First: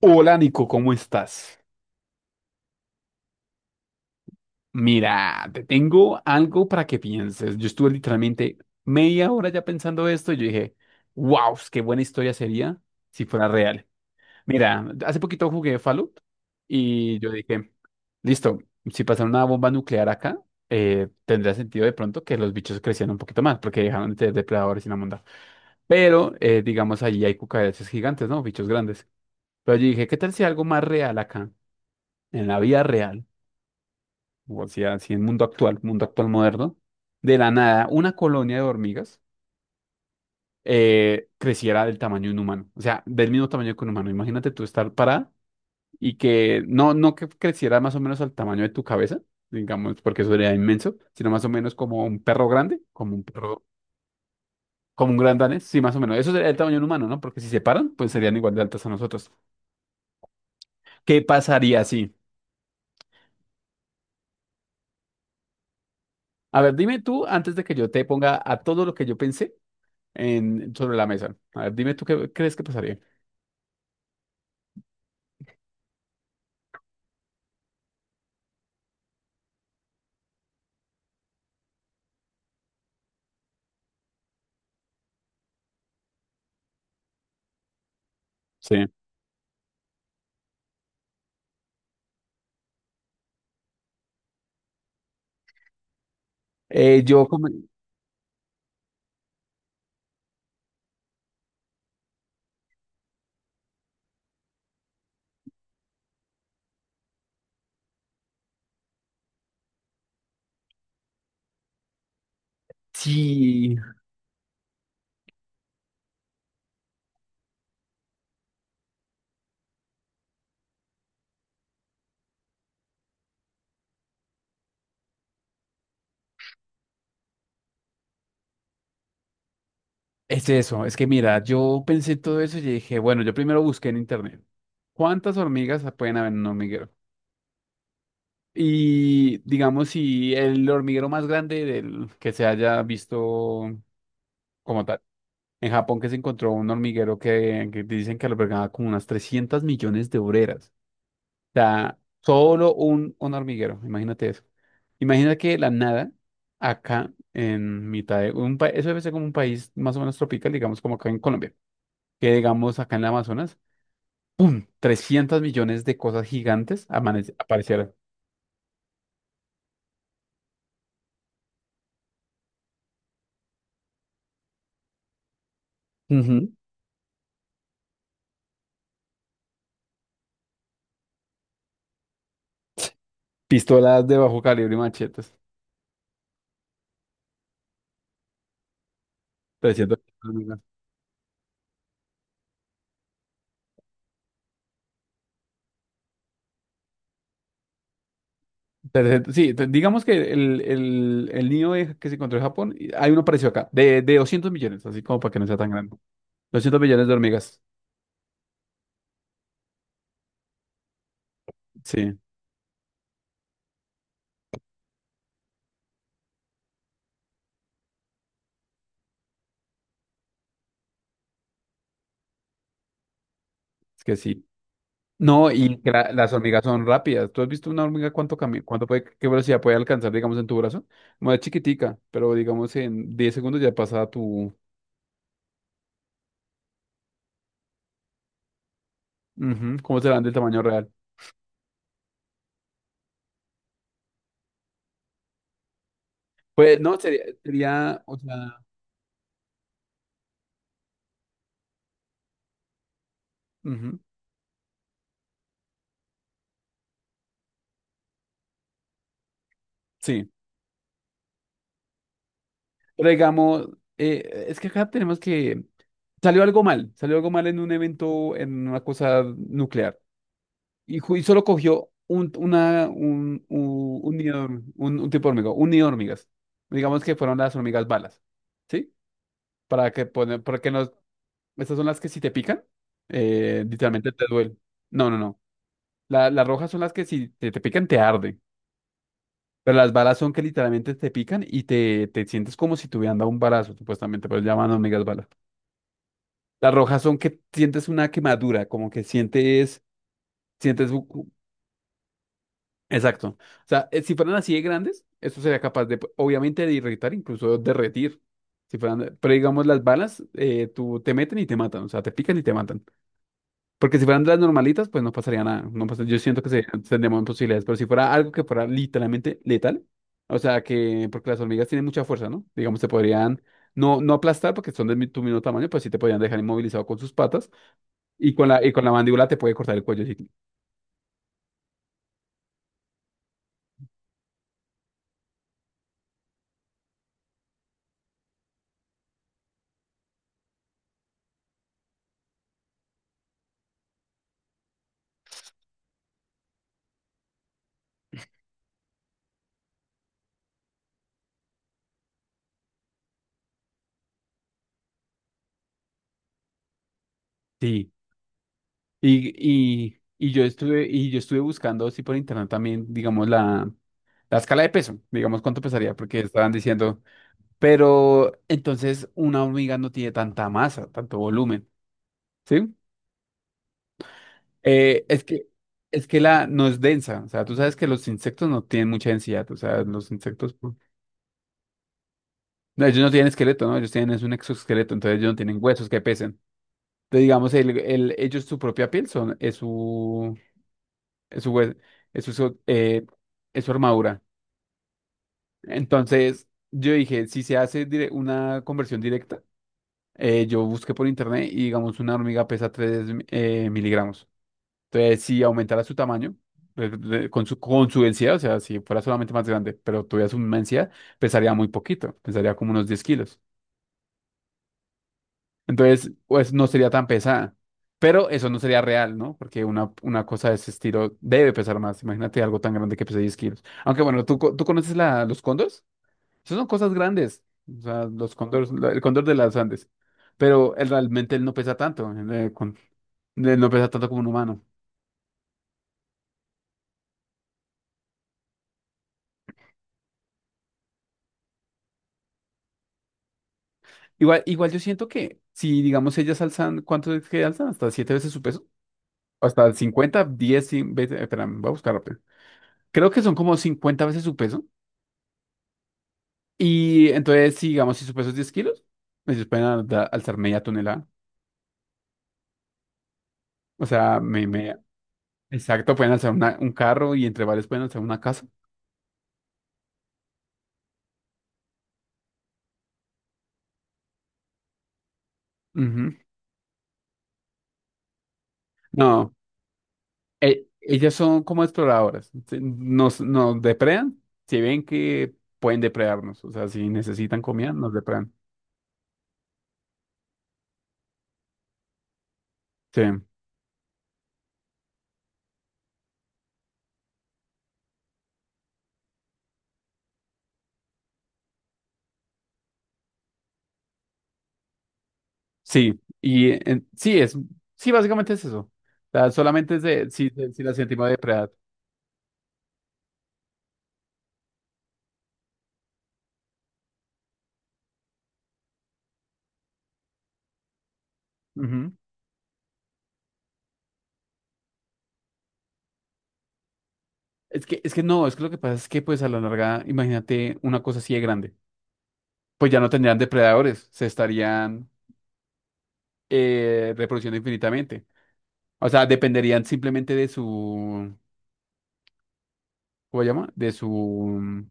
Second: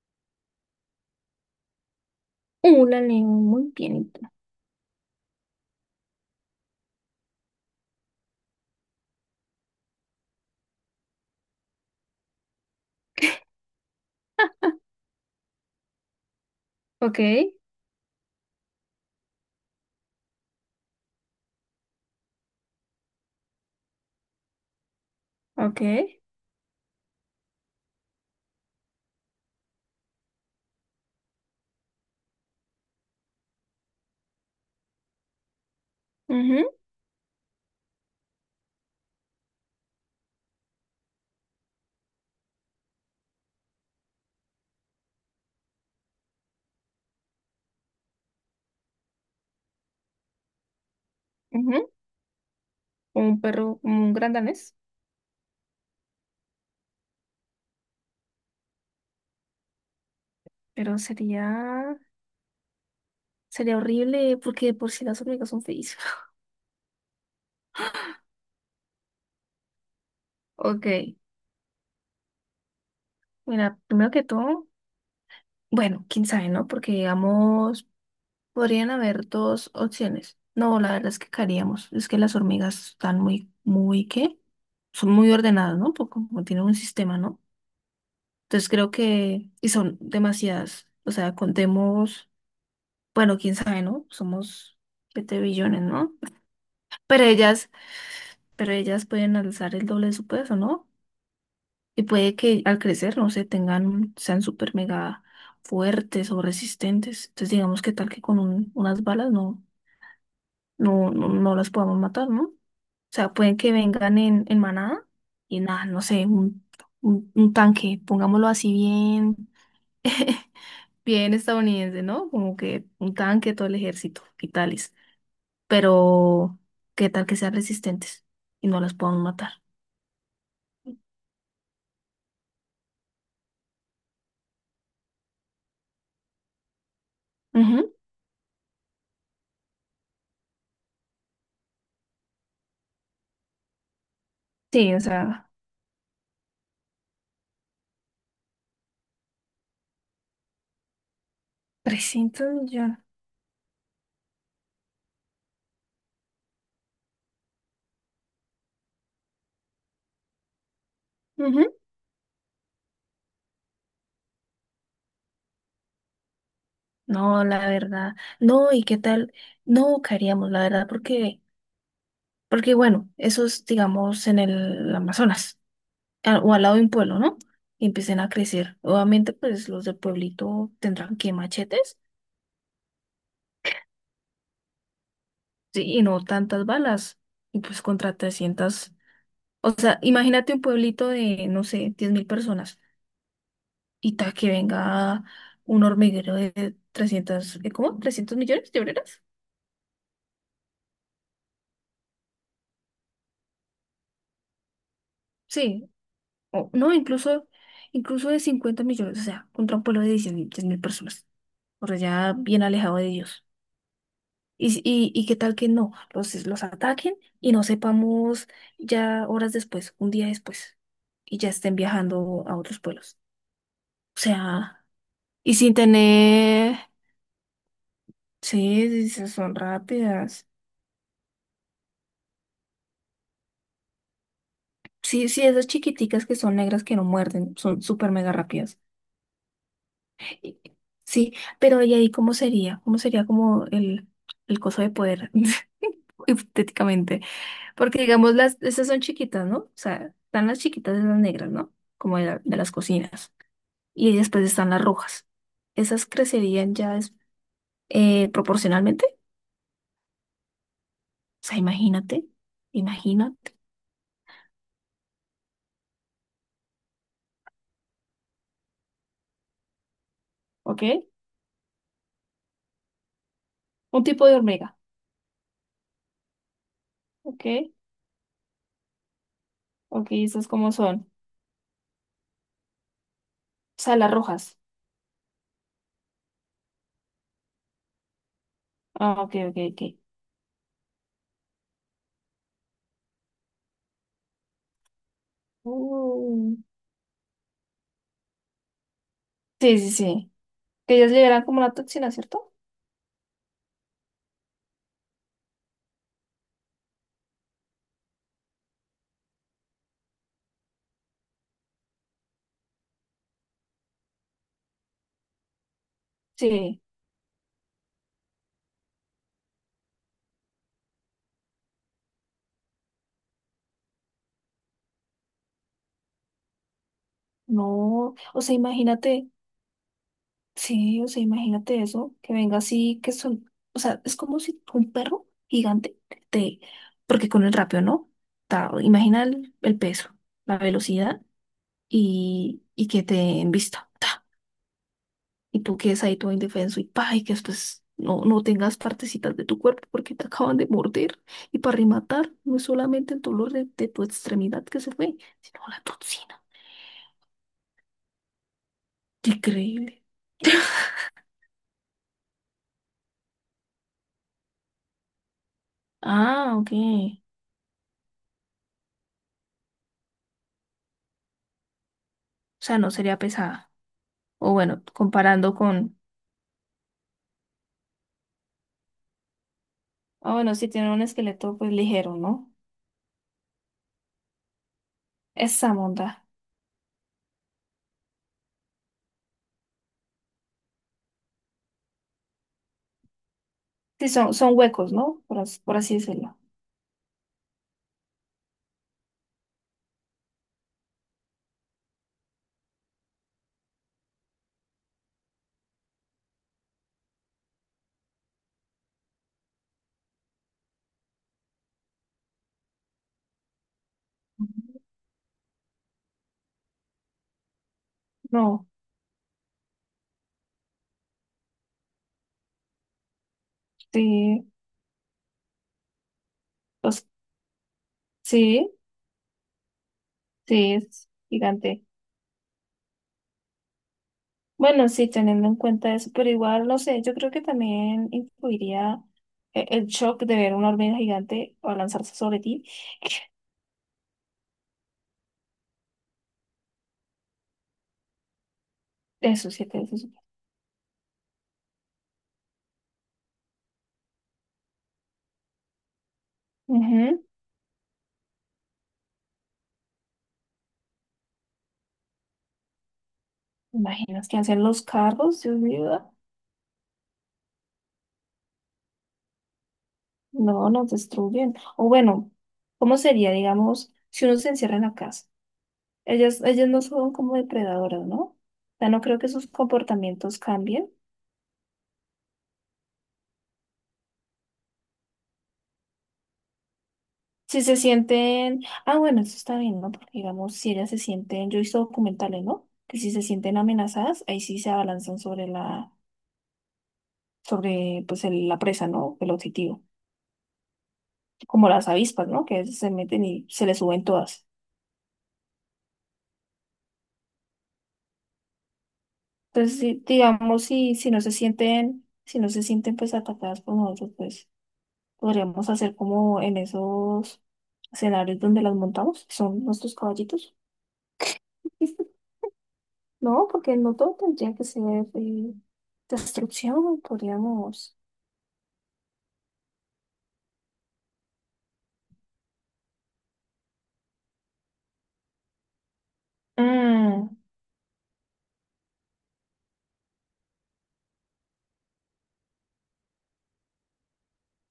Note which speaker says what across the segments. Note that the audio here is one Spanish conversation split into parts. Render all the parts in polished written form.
Speaker 1: Hola Nico, ¿cómo estás?
Speaker 2: La lengua muy pianito.
Speaker 1: Mira, te tengo algo para que pienses. Yo estuve literalmente media hora ya pensando esto y yo dije, wow, qué buena historia sería si fuera real. Mira, hace poquito jugué Fallout y
Speaker 2: Ok,
Speaker 1: yo dije, listo, si pasara una bomba nuclear acá, tendría sentido de pronto que los bichos crecieran un poquito más porque dejaron de ser depredadores y una monda.
Speaker 2: ok.
Speaker 1: Pero, digamos, allí hay cucarachas gigantes, ¿no? Bichos grandes. Pero yo dije, ¿qué tal si algo más real acá, en la vida real? O sea, así en mundo actual
Speaker 2: Ujú,
Speaker 1: moderno, de la nada, una colonia de hormigas creciera del tamaño de un humano, o sea, del mismo tamaño que un humano. Imagínate tú estar parada y que no, no que creciera más o menos al tamaño de tu cabeza, digamos, porque eso sería inmenso, sino más o menos
Speaker 2: ujú.
Speaker 1: como un perro grande, como un
Speaker 2: Como un
Speaker 1: perro,
Speaker 2: perro, como un gran danés.
Speaker 1: como un gran danés, sí, más o menos. Eso sería el tamaño de un humano, ¿no? Porque si se paran, pues serían igual de altas a nosotros.
Speaker 2: Pero
Speaker 1: ¿Qué pasaría
Speaker 2: sería,
Speaker 1: así?
Speaker 2: sería horrible porque de por si las hormigas son feísimas.
Speaker 1: A ver, dime tú, antes de que yo te ponga a todo lo que yo pensé
Speaker 2: Ok,
Speaker 1: sobre la mesa. A ver, dime tú qué crees que pasaría.
Speaker 2: mira, primero que todo, bueno, quién sabe, ¿no? Porque digamos, podrían haber dos opciones. No, la verdad es que caeríamos. Es que las hormigas están muy, muy, ¿qué? Son muy ordenadas, ¿no? Porque como tienen un sistema, ¿no? Entonces
Speaker 1: Sí.
Speaker 2: creo que, y son demasiadas. O sea, contemos. Bueno, quién sabe, ¿no? Somos 7 billones, ¿no? Pero
Speaker 1: Yo como.
Speaker 2: ellas, pero ellas pueden alzar el doble de su peso, ¿no? Y puede que al crecer, no sé, tengan, sean súper mega fuertes o resistentes. Entonces, digamos que tal que con unas balas no, no, no, no las podamos matar, ¿no? O sea, pueden que
Speaker 1: Sí,
Speaker 2: vengan en manada y nada, no sé, un tanque, pongámoslo así bien, bien estadounidense, ¿no? Como que un tanque, todo el ejército y tal. Pero ¿qué tal que sean resistentes y no las podamos matar?
Speaker 1: es eso. Es que mira, yo pensé todo eso y dije, bueno, yo primero busqué en internet. ¿Cuántas hormigas pueden haber en un hormiguero?
Speaker 2: Ujú.
Speaker 1: Y digamos, si el hormiguero más grande del que se haya visto como
Speaker 2: Sí, o
Speaker 1: tal.
Speaker 2: sea,
Speaker 1: En Japón que, se encontró un hormiguero que dicen que albergaba como unas 300 millones de obreras. Sea,
Speaker 2: trescientos
Speaker 1: solo
Speaker 2: millones.
Speaker 1: un hormiguero, imagínate eso. Imagina que de la nada, acá en mitad de un país, eso debe ser como un país más o menos tropical, digamos como acá en Colombia,
Speaker 2: Ujú.
Speaker 1: que digamos acá en el Amazonas, 300 millones de cosas gigantes
Speaker 2: No, la
Speaker 1: aparecieron.
Speaker 2: verdad. No, ¿y qué tal? No caeríamos, la verdad, porque, porque bueno, eso es, digamos, en el Amazonas o
Speaker 1: Ujú.
Speaker 2: al lado de un pueblo, ¿no? Y empiecen a crecer. Obviamente, pues los del pueblito tendrán que machetes,
Speaker 1: Pistolas de bajo calibre y machetes.
Speaker 2: sí, y no tantas balas. Y pues contra 300. O
Speaker 1: trescientos
Speaker 2: sea, imagínate
Speaker 1: millones.
Speaker 2: un pueblito de, no sé, 10.000 personas. Y ta que venga un hormiguero de 300 ¿cómo? 300 millones de obreras.
Speaker 1: 300, sí, digamos que el niño que se encontró en Japón, y hay uno parecido acá, de 200 millones, así como para que no sea tan
Speaker 2: Sí,
Speaker 1: grande.
Speaker 2: o
Speaker 1: doscientos
Speaker 2: no,
Speaker 1: millones de
Speaker 2: incluso,
Speaker 1: hormigas.
Speaker 2: incluso de 50 millones, o sea, contra un pueblo de diez mil personas, o sea,
Speaker 1: Sí,
Speaker 2: ya bien alejado de Dios. Y qué tal que no, los ataquen y no sepamos ya horas después, un día después, y ya estén viajando a otros pueblos.
Speaker 1: es que
Speaker 2: O
Speaker 1: sí.
Speaker 2: sea,
Speaker 1: No,
Speaker 2: y sin
Speaker 1: y que las hormigas
Speaker 2: tener,
Speaker 1: son rápidas. ¿Tú has visto una hormiga cuánto camina, cuánto puede,
Speaker 2: sí, sí,
Speaker 1: qué
Speaker 2: son
Speaker 1: velocidad puede alcanzar, digamos, en
Speaker 2: rápidas.
Speaker 1: tu brazo? Como es chiquitica, pero digamos en 10 segundos ya pasa a tu.
Speaker 2: Sí, sí, esas chiquiticas que son negras que no muerden, son súper mega rápidas.
Speaker 1: Ujú, ¿cómo serán del
Speaker 2: Y-
Speaker 1: tamaño real?
Speaker 2: Sí, pero ¿y ahí cómo sería? ¿Cómo sería como el coso de poder,
Speaker 1: Pues no,
Speaker 2: hipotéticamente?
Speaker 1: sería,
Speaker 2: Porque
Speaker 1: sería, o
Speaker 2: digamos, las,
Speaker 1: sea,
Speaker 2: esas son chiquitas, ¿no? O sea, están las chiquitas de las negras, ¿no? Como de, de las cocinas.
Speaker 1: ujú,
Speaker 2: Y después están las rojas. Esas crecerían ya proporcionalmente.
Speaker 1: sí.
Speaker 2: O sea, imagínate,
Speaker 1: Pero
Speaker 2: imagínate.
Speaker 1: digamos, es que acá tenemos que. Salió algo mal en un evento, en una cosa nuclear.
Speaker 2: ¿Ok?
Speaker 1: Y solo cogió un, una, un, un,
Speaker 2: Un
Speaker 1: un
Speaker 2: tipo de
Speaker 1: nido de horm-
Speaker 2: hormiga.
Speaker 1: un- un tipo de hormiga, un nido de hormigas. Digamos que fueron
Speaker 2: ¿Ok?
Speaker 1: las hormigas balas, ¿sí? Para que
Speaker 2: Ok,
Speaker 1: poner,
Speaker 2: esas
Speaker 1: para
Speaker 2: como
Speaker 1: que no,
Speaker 2: son.
Speaker 1: estas son las que si te pican,
Speaker 2: O sea, las
Speaker 1: literalmente te duele.
Speaker 2: rojas.
Speaker 1: No, no, no. Las rojas son las que si te, te, pican te arde.
Speaker 2: Ah, ok, ok,
Speaker 1: Pero
Speaker 2: ok.
Speaker 1: las balas son que literalmente te pican y te sientes como si te hubieran dado un balazo, supuestamente, pero llaman hormigas balas.
Speaker 2: Mm.
Speaker 1: Las rojas son que sientes una quemadura, como que
Speaker 2: Sí,
Speaker 1: sientes,
Speaker 2: sí, sí.
Speaker 1: sientes
Speaker 2: Que ellas liberan como la toxina, ¿cierto?
Speaker 1: Exacto. O sea, si fueran así de grandes, esto sería capaz de, pues, obviamente, de irritar, incluso derretir. Si fueran, pero digamos, las balas, tú te meten y te matan, o sea, te pican y te matan. Porque si fueran de las normalitas, pues no pasaría nada. No pasa- yo siento
Speaker 2: Sí.
Speaker 1: tendríamos posibilidades, pero si fuera algo que fuera literalmente letal, o sea, porque las hormigas tienen mucha fuerza, ¿no? Digamos, te podrían, no, no aplastar porque son de tu mismo tamaño, pues sí te podrían dejar inmovilizado con sus patas
Speaker 2: No, o sea,
Speaker 1: y con la mandíbula
Speaker 2: imagínate,
Speaker 1: te puede cortar el cuello. Sí,
Speaker 2: sí, o sea, imagínate eso, que venga así, que son, o sea, es como si un perro gigante te, porque con el rapio, ¿no? Ta, imagina el peso, la velocidad y que te en vista. Y tú quedes ahí todo indefenso y pa, y que después no, no tengas partecitas de tu cuerpo porque te acaban de morder. Y para rematar, no es solamente el dolor de tu extremidad que se fue, sino la toxina.
Speaker 1: sí. Y, y,
Speaker 2: Increíble.
Speaker 1: y yo estuve, y yo estuve buscando así por internet también, digamos, la escala de peso, digamos cuánto pesaría, porque estaban
Speaker 2: Ah, ok.
Speaker 1: diciendo,
Speaker 2: O
Speaker 1: pero entonces una hormiga no tiene tanta masa, tanto volumen, ¿sí?
Speaker 2: sea, no sería pesada. O bueno,
Speaker 1: Eh, es que,
Speaker 2: comparando con...
Speaker 1: es que la no es densa, o sea, tú sabes que los insectos no tienen mucha densidad, o sea, los
Speaker 2: Ah,
Speaker 1: insectos,
Speaker 2: bueno, si
Speaker 1: pues,
Speaker 2: tiene un esqueleto, pues ligero, ¿no?
Speaker 1: no, ellos no tienen esqueleto, ¿no? Ellos tienen es un exoesqueleto, entonces ellos no tienen
Speaker 2: Esa
Speaker 1: huesos que
Speaker 2: monda.
Speaker 1: pesen. Entonces, digamos, ellos su propia piel son, es su, hue- es su, so- eh, es su
Speaker 2: Sí,
Speaker 1: armadura.
Speaker 2: son huecos, ¿no? Por, por así decirlo.
Speaker 1: Entonces, yo dije, si se hace una conversión directa, yo busqué por internet y digamos una hormiga pesa 3 miligramos. Entonces, si aumentara su tamaño, con su densidad, o sea, si fuera solamente más grande, pero tuviera su misma densidad, pesaría muy poquito, pesaría como unos 10 kilos. Entonces, pues no sería tan pesada. Pero eso no
Speaker 2: No,
Speaker 1: sería real, ¿no? Porque una cosa de ese estilo debe pesar más. Imagínate algo tan grande que pesa 10 kilos. Aunque bueno, ¿tú,
Speaker 2: sí.
Speaker 1: tú conoces los cóndores? Esas son cosas
Speaker 2: Pues,
Speaker 1: grandes. O sea, los cóndores,
Speaker 2: sí,
Speaker 1: el cóndor de las Andes.
Speaker 2: sí,
Speaker 1: Pero él,
Speaker 2: es
Speaker 1: realmente él no pesa
Speaker 2: gigante.
Speaker 1: tanto. Él no pesa tanto como un humano.
Speaker 2: Bueno, sí, teniendo en cuenta eso, pero igual, no sé, yo creo que también influiría el shock de ver una hormiga gigante o lanzarse sobre ti.
Speaker 1: Igual, igual yo siento que si, digamos, ellas alzan, ¿cuánto es que alzan? Hasta siete veces su peso. O
Speaker 2: Eso sí,
Speaker 1: hasta
Speaker 2: que eso sí.
Speaker 1: 50 10 100 veces. Espera, voy a buscar rápido. Creo que son como 50 veces su peso. Y
Speaker 2: Ujú.
Speaker 1: entonces, si, digamos, si su peso es 10 kilos, ellos pueden alzar media tonelada. O sea,
Speaker 2: Imaginas que hacen los carros, Dios mío.
Speaker 1: exacto,
Speaker 2: Ah.
Speaker 1: pueden alzar un carro y entre varios pueden alzar una casa.
Speaker 2: No, nos destruyen. O bueno, ¿cómo sería, digamos, si uno se encierra en la casa?
Speaker 1: Ujú.
Speaker 2: Ellas no son como depredadoras, ¿no? O sea, no creo que
Speaker 1: No.
Speaker 2: sus comportamientos
Speaker 1: e-
Speaker 2: cambien.
Speaker 1: ellas son como exploradoras. Nos depredan, si ven que pueden depredarnos. O sea, si necesitan
Speaker 2: Si
Speaker 1: comida,
Speaker 2: se
Speaker 1: nos depredan.
Speaker 2: sienten, ah, bueno, eso está bien, ¿no? Porque digamos, si ellas se sienten, yo he visto documentales, ¿no? Que
Speaker 1: Sí,
Speaker 2: si se sienten amenazadas, ahí sí se abalanzan sobre la, sobre, pues, la presa, ¿no? El objetivo. Como las avispas, ¿no? Que se meten y se les suben todas.
Speaker 1: sí. Y sí, básicamente es eso. O sea, solamente
Speaker 2: Entonces,
Speaker 1: es
Speaker 2: sí,
Speaker 1: de, si
Speaker 2: digamos,
Speaker 1: la
Speaker 2: si,
Speaker 1: sentimos
Speaker 2: si no se
Speaker 1: depredada.
Speaker 2: sienten, si no se sienten, pues, atacadas por nosotros, pues, podríamos hacer como en esos escenarios donde las montamos, que son nuestros caballitos.
Speaker 1: Ujú.
Speaker 2: No, porque no todo tendría que ser eh, destrucción,
Speaker 1: Es
Speaker 2: podríamos,
Speaker 1: que no, es que lo que pasa es que pues a la larga, imagínate una cosa así de grande. Pues ya no tendrían depredadores, se estarían
Speaker 2: mm,
Speaker 1: reproduciendo infinitamente. O sea, dependerían simplemente de su, ¿cómo se llama?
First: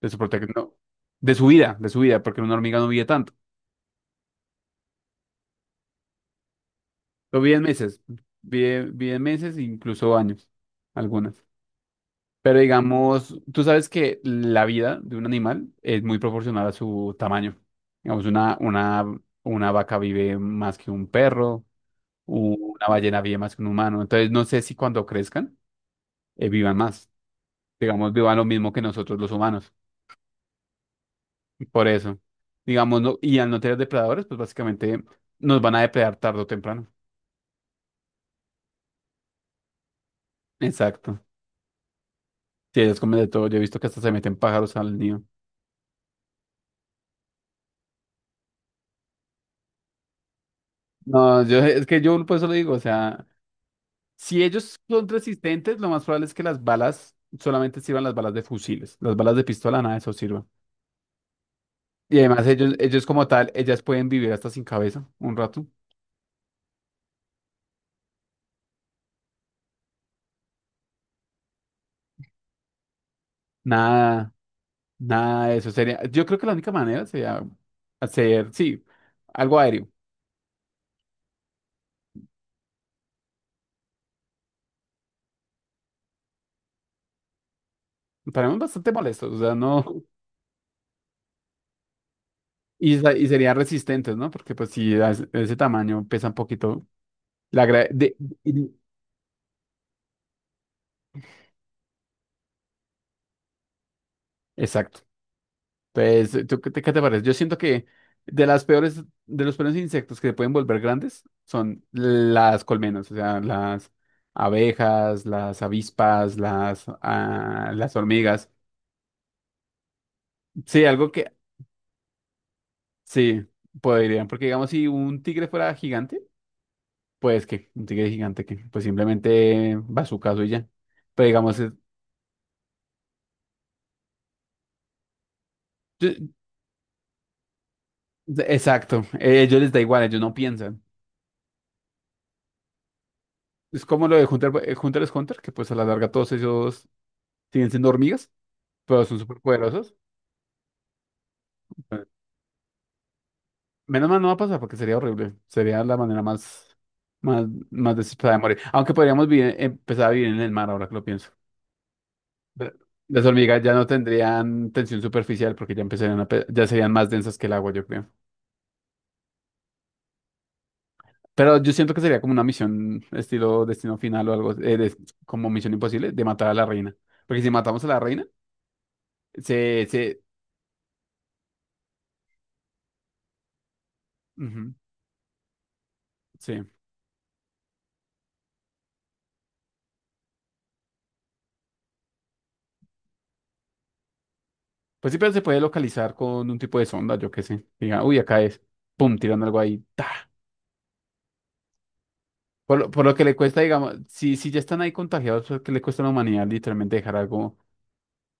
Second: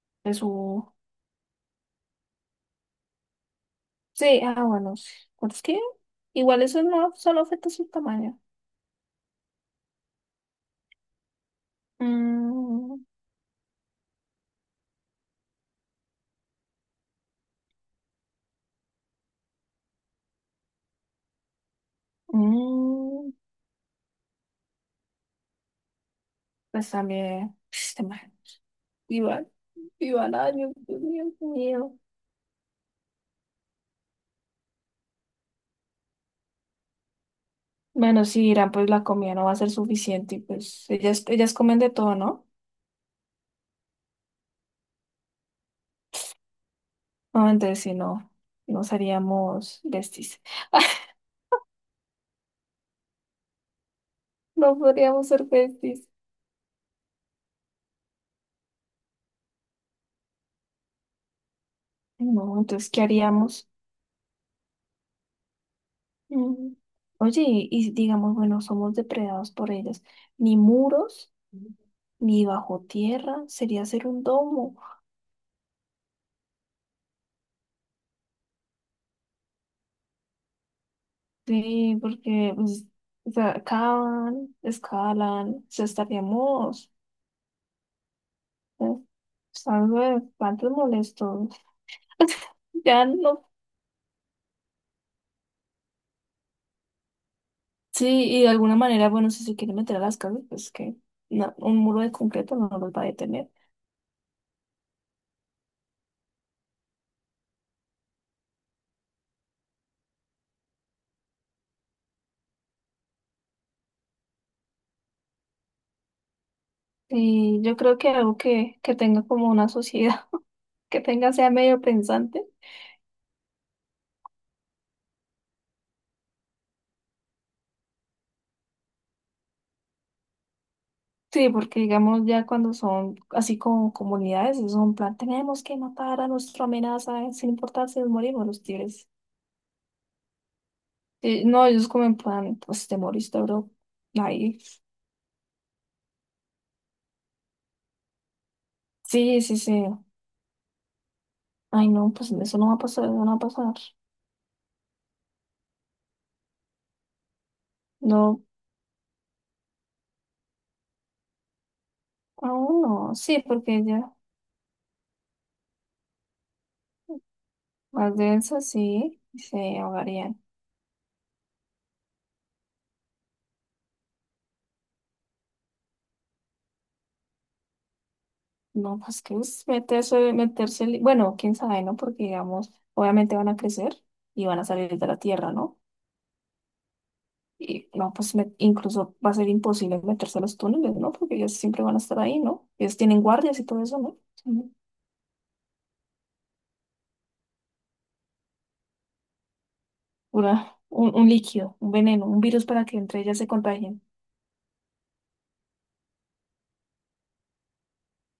Speaker 1: De su prote- no,
Speaker 2: eso,
Speaker 1: De su vida, porque una hormiga no vive tanto.
Speaker 2: sí, ah, bueno, sí. Bueno, es que igual eso no
Speaker 1: Lo
Speaker 2: solo
Speaker 1: vive en
Speaker 2: afecta su
Speaker 1: meses,
Speaker 2: tamaño,
Speaker 1: vive en meses, incluso años, algunas. Pero
Speaker 2: mm,
Speaker 1: digamos, tú sabes que la vida de un animal es muy proporcional a su tamaño. Digamos, una vaca vive más que un perro, una ballena
Speaker 2: mm.
Speaker 1: vive más que un humano. Entonces, no sé si cuando crezcan, vivan
Speaker 2: Pues
Speaker 1: más.
Speaker 2: también, este
Speaker 1: Digamos,
Speaker 2: man,
Speaker 1: vivan lo mismo que nosotros los
Speaker 2: igual,
Speaker 1: humanos.
Speaker 2: igual, ay, Dios mío, qué
Speaker 1: Por
Speaker 2: miedo.
Speaker 1: eso, digamos, no, y al no tener depredadores, pues básicamente nos van a depredar tarde o temprano.
Speaker 2: Bueno, sí, Irán, pues la comida no va a ser suficiente, y pues
Speaker 1: Exacto.
Speaker 2: ellas comen de todo, ¿no?
Speaker 1: Sí, ellos comen de todo. Yo he visto que hasta se meten pájaros al nido.
Speaker 2: No, entonces si no, nos haríamos besties.
Speaker 1: No, yo es que yo por eso lo digo, o sea, si
Speaker 2: No
Speaker 1: ellos son
Speaker 2: podríamos ser
Speaker 1: resistentes, lo más
Speaker 2: besties.
Speaker 1: probable es que las balas solamente sirvan las balas de fusiles, las balas de pistola nada de eso sirvan. Y además
Speaker 2: No, entonces, ¿qué haríamos?
Speaker 1: ellas pueden vivir hasta sin cabeza un rato.
Speaker 2: Mm. Oye, y digamos, bueno, somos depredados por ellas. Ni muros, ni bajo tierra, sería hacer un
Speaker 1: Nada,
Speaker 2: domo.
Speaker 1: nada de eso sería. Yo creo que la única manera sería hacer, sí, algo aéreo.
Speaker 2: Sí, porque pues, o sea, cavan, escalan, o sea, estaríamos
Speaker 1: Estaremos
Speaker 2: eh,
Speaker 1: bastante molestos, o sea,
Speaker 2: pues,
Speaker 1: no.
Speaker 2: algo de espantos molestos.
Speaker 1: Y,
Speaker 2: Ya
Speaker 1: sa- y
Speaker 2: no.
Speaker 1: serían resistentes, ¿no? Porque pues si a ese tamaño pesa un poquito. La gra-
Speaker 2: Sí, y de
Speaker 1: de-
Speaker 2: alguna manera, bueno, si se quieren meter a las casas, pues que no, un muro de concreto no los va a detener.
Speaker 1: Exacto. Entonces, ¿tú qué te, parece? Yo siento que de los peores insectos que se pueden volver grandes son las colmenas, o sea, las abejas, las avispas,
Speaker 2: Y yo
Speaker 1: las
Speaker 2: creo que algo
Speaker 1: hormigas.
Speaker 2: que tenga como una sociedad.
Speaker 1: Sí,
Speaker 2: Que
Speaker 1: algo que
Speaker 2: tenga sea medio pensante.
Speaker 1: sí podrían, porque digamos, si un tigre fuera gigante, pues que un tigre gigante que pues simplemente va a su caso y ya. Pero
Speaker 2: Sí,
Speaker 1: digamos,
Speaker 2: porque digamos ya cuando son así como comunidades, es un plan, tenemos que
Speaker 1: yo-
Speaker 2: matar a nuestra amenaza, sin importar si nos morimos los
Speaker 1: exacto,
Speaker 2: tigres.
Speaker 1: ellos les da igual, ellos no piensan.
Speaker 2: Sí, no, ellos como en plan, pues te moriste, bro.
Speaker 1: Es como lo de Hunter,
Speaker 2: Ahí.
Speaker 1: Hunter x Hunter, que pues a la larga todos ellos siguen siendo hormigas, pero son
Speaker 2: Sí,
Speaker 1: súper
Speaker 2: sí, sí.
Speaker 1: poderosos.
Speaker 2: Ay, no, pues eso no va a pasar, eso no va a pasar.
Speaker 1: Menos mal no va a pasar porque sería horrible. Sería la manera más, más, más desesperada de
Speaker 2: No,
Speaker 1: morir. Aunque podríamos empezar a vivir en el mar ahora que lo pienso. Pero
Speaker 2: aún no.
Speaker 1: las
Speaker 2: Sí,
Speaker 1: hormigas ya
Speaker 2: porque
Speaker 1: no
Speaker 2: ya
Speaker 1: tendrían tensión superficial porque ya empezarían ya serían más densas que el agua, yo creo.
Speaker 2: más de eso sí se ahogarían.
Speaker 1: Pero yo siento que sería como una misión estilo Destino Final o algo, como Misión Imposible, de matar a la reina. Porque si matamos a la reina,
Speaker 2: No, pues que es
Speaker 1: se, se,
Speaker 2: meterse, meterse, bueno, quién sabe, ¿no? Porque digamos, obviamente van a crecer y van a
Speaker 1: ujú,
Speaker 2: salir de la tierra, ¿no?
Speaker 1: sí.
Speaker 2: Y no, pues incluso va a ser imposible meterse a los túneles, ¿no? Porque ellos siempre van a estar ahí, ¿no? Ellos tienen guardias y todo eso, ¿no? Son
Speaker 1: Pues sí, pero se puede localizar con un tipo de sonda, yo qué sé. Diga, uy, acá es. Pum, tiran algo ahí. Ta.
Speaker 2: pura, un líquido, un veneno, un virus
Speaker 1: Por
Speaker 2: para
Speaker 1: lo,
Speaker 2: que
Speaker 1: por lo
Speaker 2: entre
Speaker 1: que le
Speaker 2: ellas se
Speaker 1: cuesta, digamos,
Speaker 2: contagien.
Speaker 1: si ya están ahí contagiados, pues, ¿qué le cuesta a la humanidad literalmente dejar algo?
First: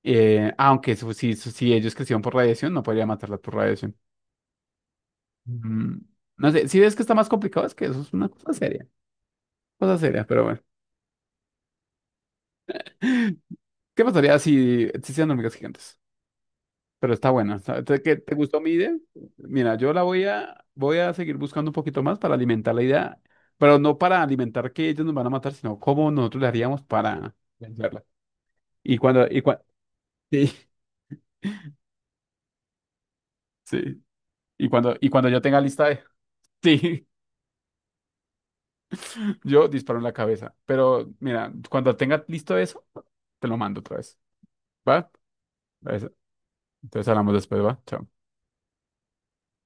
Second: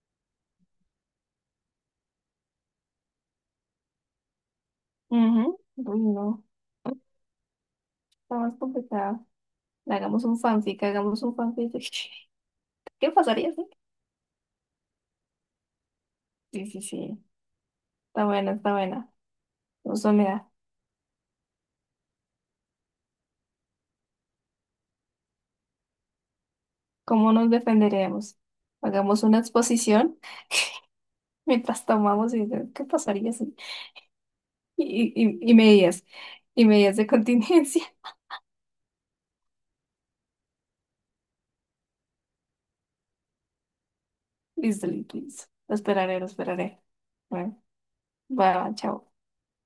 Speaker 1: Aunque si ellos crecieron por radiación, no podría matarlas por radiación.
Speaker 2: Ujú.
Speaker 1: Mm,
Speaker 2: Uy, no.
Speaker 1: no sé, si ves que está más complicado, es que eso es una
Speaker 2: Está
Speaker 1: cosa
Speaker 2: más
Speaker 1: seria.
Speaker 2: complicada.
Speaker 1: Cosa
Speaker 2: Hagamos
Speaker 1: seria,
Speaker 2: un
Speaker 1: pero bueno.
Speaker 2: fanfic, hagamos un fanfic. ¿Qué pasaría? ¿Sí?
Speaker 1: ¿Qué pasaría si existieran hormigas gigantes?
Speaker 2: Sí, sí,
Speaker 1: Pero
Speaker 2: sí.
Speaker 1: está buena. ¿Te, que-
Speaker 2: Está
Speaker 1: te
Speaker 2: buena,
Speaker 1: gustó mi
Speaker 2: está
Speaker 1: idea?
Speaker 2: buena.
Speaker 1: Mira, yo la
Speaker 2: Entonces, mira,
Speaker 1: voy a seguir buscando un poquito más para alimentar la idea, pero no para alimentar que ellos nos van a matar, sino cómo nosotros le haríamos
Speaker 2: ¿cómo
Speaker 1: para
Speaker 2: nos
Speaker 1: vencerla.
Speaker 2: defenderemos?
Speaker 1: Y
Speaker 2: Hagamos
Speaker 1: cuando,
Speaker 2: una
Speaker 1: y cuando,
Speaker 2: exposición
Speaker 1: sí,
Speaker 2: mientras tomamos y ¿qué pasaría? ¿Si?
Speaker 1: sí. Y cuando, y
Speaker 2: Y,
Speaker 1: cuando
Speaker 2: y,
Speaker 1: yo
Speaker 2: y
Speaker 1: tenga lista de,
Speaker 2: medidas, y medidas de
Speaker 1: sí,
Speaker 2: contingencia.
Speaker 1: yo disparo en la cabeza. Pero mira, cuando tenga listo eso, te lo mando otra vez.
Speaker 2: Listo,
Speaker 1: ¿Va?
Speaker 2: listo, listo. Lo
Speaker 1: Eso.
Speaker 2: esperaré, lo esperaré.
Speaker 1: Entonces hablamos después,
Speaker 2: Bueno,
Speaker 1: ¿va? Chao.
Speaker 2: va, chao.